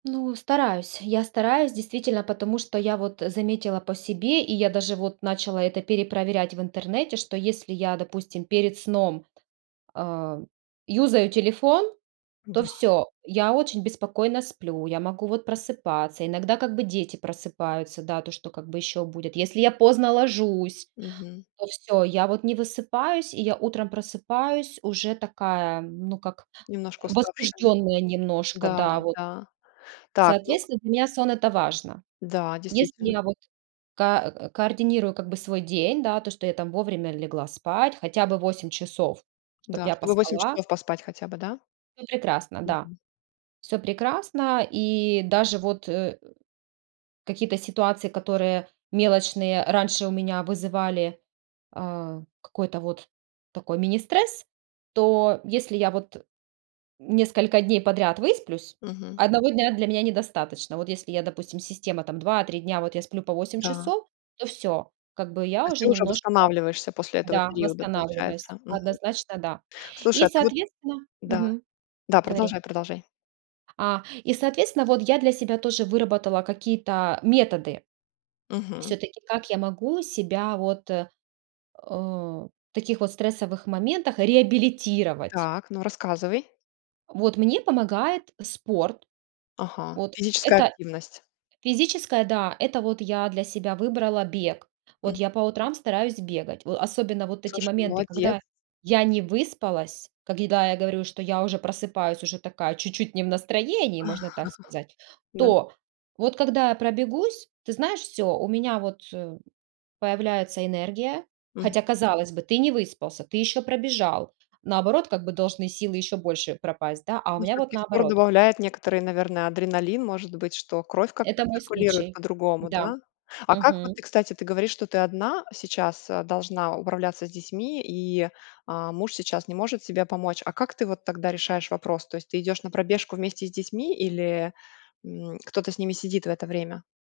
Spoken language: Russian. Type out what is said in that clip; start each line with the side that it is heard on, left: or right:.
right: Ну, стараюсь. Я стараюсь, действительно, потому что я вот заметила по себе и я даже вот начала это перепроверять в интернете, что если я, допустим, перед сном, а, юзаю телефон, то
left: Да.
right: всё. Я очень беспокойно сплю, я могу вот просыпаться, иногда как бы дети просыпаются, да, то что как бы ещё будит. Если я поздно ложусь,
left: Мгм.
right: то всё, я вот не высыпаюсь и я утром просыпаюсь уже такая, ну как
left: Немножко уставшие.
right: возбуждённая немножко,
left: Да,
right: да вот.
left: да, так, ну
right: Соответственно, для меня сон- это важно.
left: Да,
right: Если
left: действительно.
right: я вот ка к координирую как бы свой день, да, то, что я там вовремя легла спать, хотя бы 8 часов, чтобы
left: Да.
right: я
left: Чтобы 8
right: поспала.
left: часов поспать хотя бы, да?
right: Ну прекрасно, да.
left: Мгм.
right: Всё прекрасно. И даже вот, э, какие-то ситуации, которые мелочные раньше у меня вызывали, а, какой-то вот такой министресс. То если я, вот, несколько дней подряд высплюсь,
left: Мгм.
right: 1 дня для меня недостаточно, вот если я, допустим, система, там, 2-3 дня вот я сплю по 8
left: Да.
right: часов, то всё. Как бы
left: То
right: я
left: есть
right: уже
left: ты уже
right: немножко,
left: восстанавливаешься после этого
right: да,
left: периода, получается,
right: восстанавливаюсь.
left: мгм.
right: Однозначно, да. И,
left: Слушай, а ты вот
right: соответственно,
left: Да.
right: мгм,
left: Да,
right: говори.
left: продолжай, продолжай.
right: А, и, соответственно, вот я для себя тоже выработала какие-то методы
left: Мгм.
right: всё-таки, как я могу себя, вот, э, таких вот стрессовых моментах реабилитировать?
left: Так, ну рассказывай.
right: Вот мне помогает спорт.
left: Ага,
right: Вот.
left: физическая
right: Это
left: активность.
right: физическое, да, это вот я для себя выбрала бег. Вот
left: М.
right: я по утрам стараюсь бегать. В особенно вот эти
left: Слушай, ну
right: моменты,
left: молодец.
right: когда я не выспалась. Когда я говорю, что я уже просыпаюсь уже такая чуть-чуть не в настроении, можно так сказать.
left: Да.
right: То, вот когда я пробегусь, ты знаешь, всё. У меня вот, э, появляется энергия.
left: Мгм.
right: Хотя, казалось бы, ты не выспался, ты ещё пробежал. Наоборот, как бы, должны силы ещё больше пропасть, да, а у
left: Ну
right: меня вот
left: всё-таки спорт
right: наоборот.
left: добавляет некоторый, наверно, адреналин, может быть, что кровь как-то
right: Это мой
left: циркулирует
right: случай.
left: по-другому,
right: Да.
left: да? А как вот ты,
right: Мгм.
left: кстати, ты говоришь, что ты одна сейчас, а, должна управляться с детьми и, а, муж сейчас не может тебе помочь, а как ты вот тогда решаешь вопрос? То есть, ты идёшь на пробежку вместе с детьми или, м, кто-то с ними сидит в это время?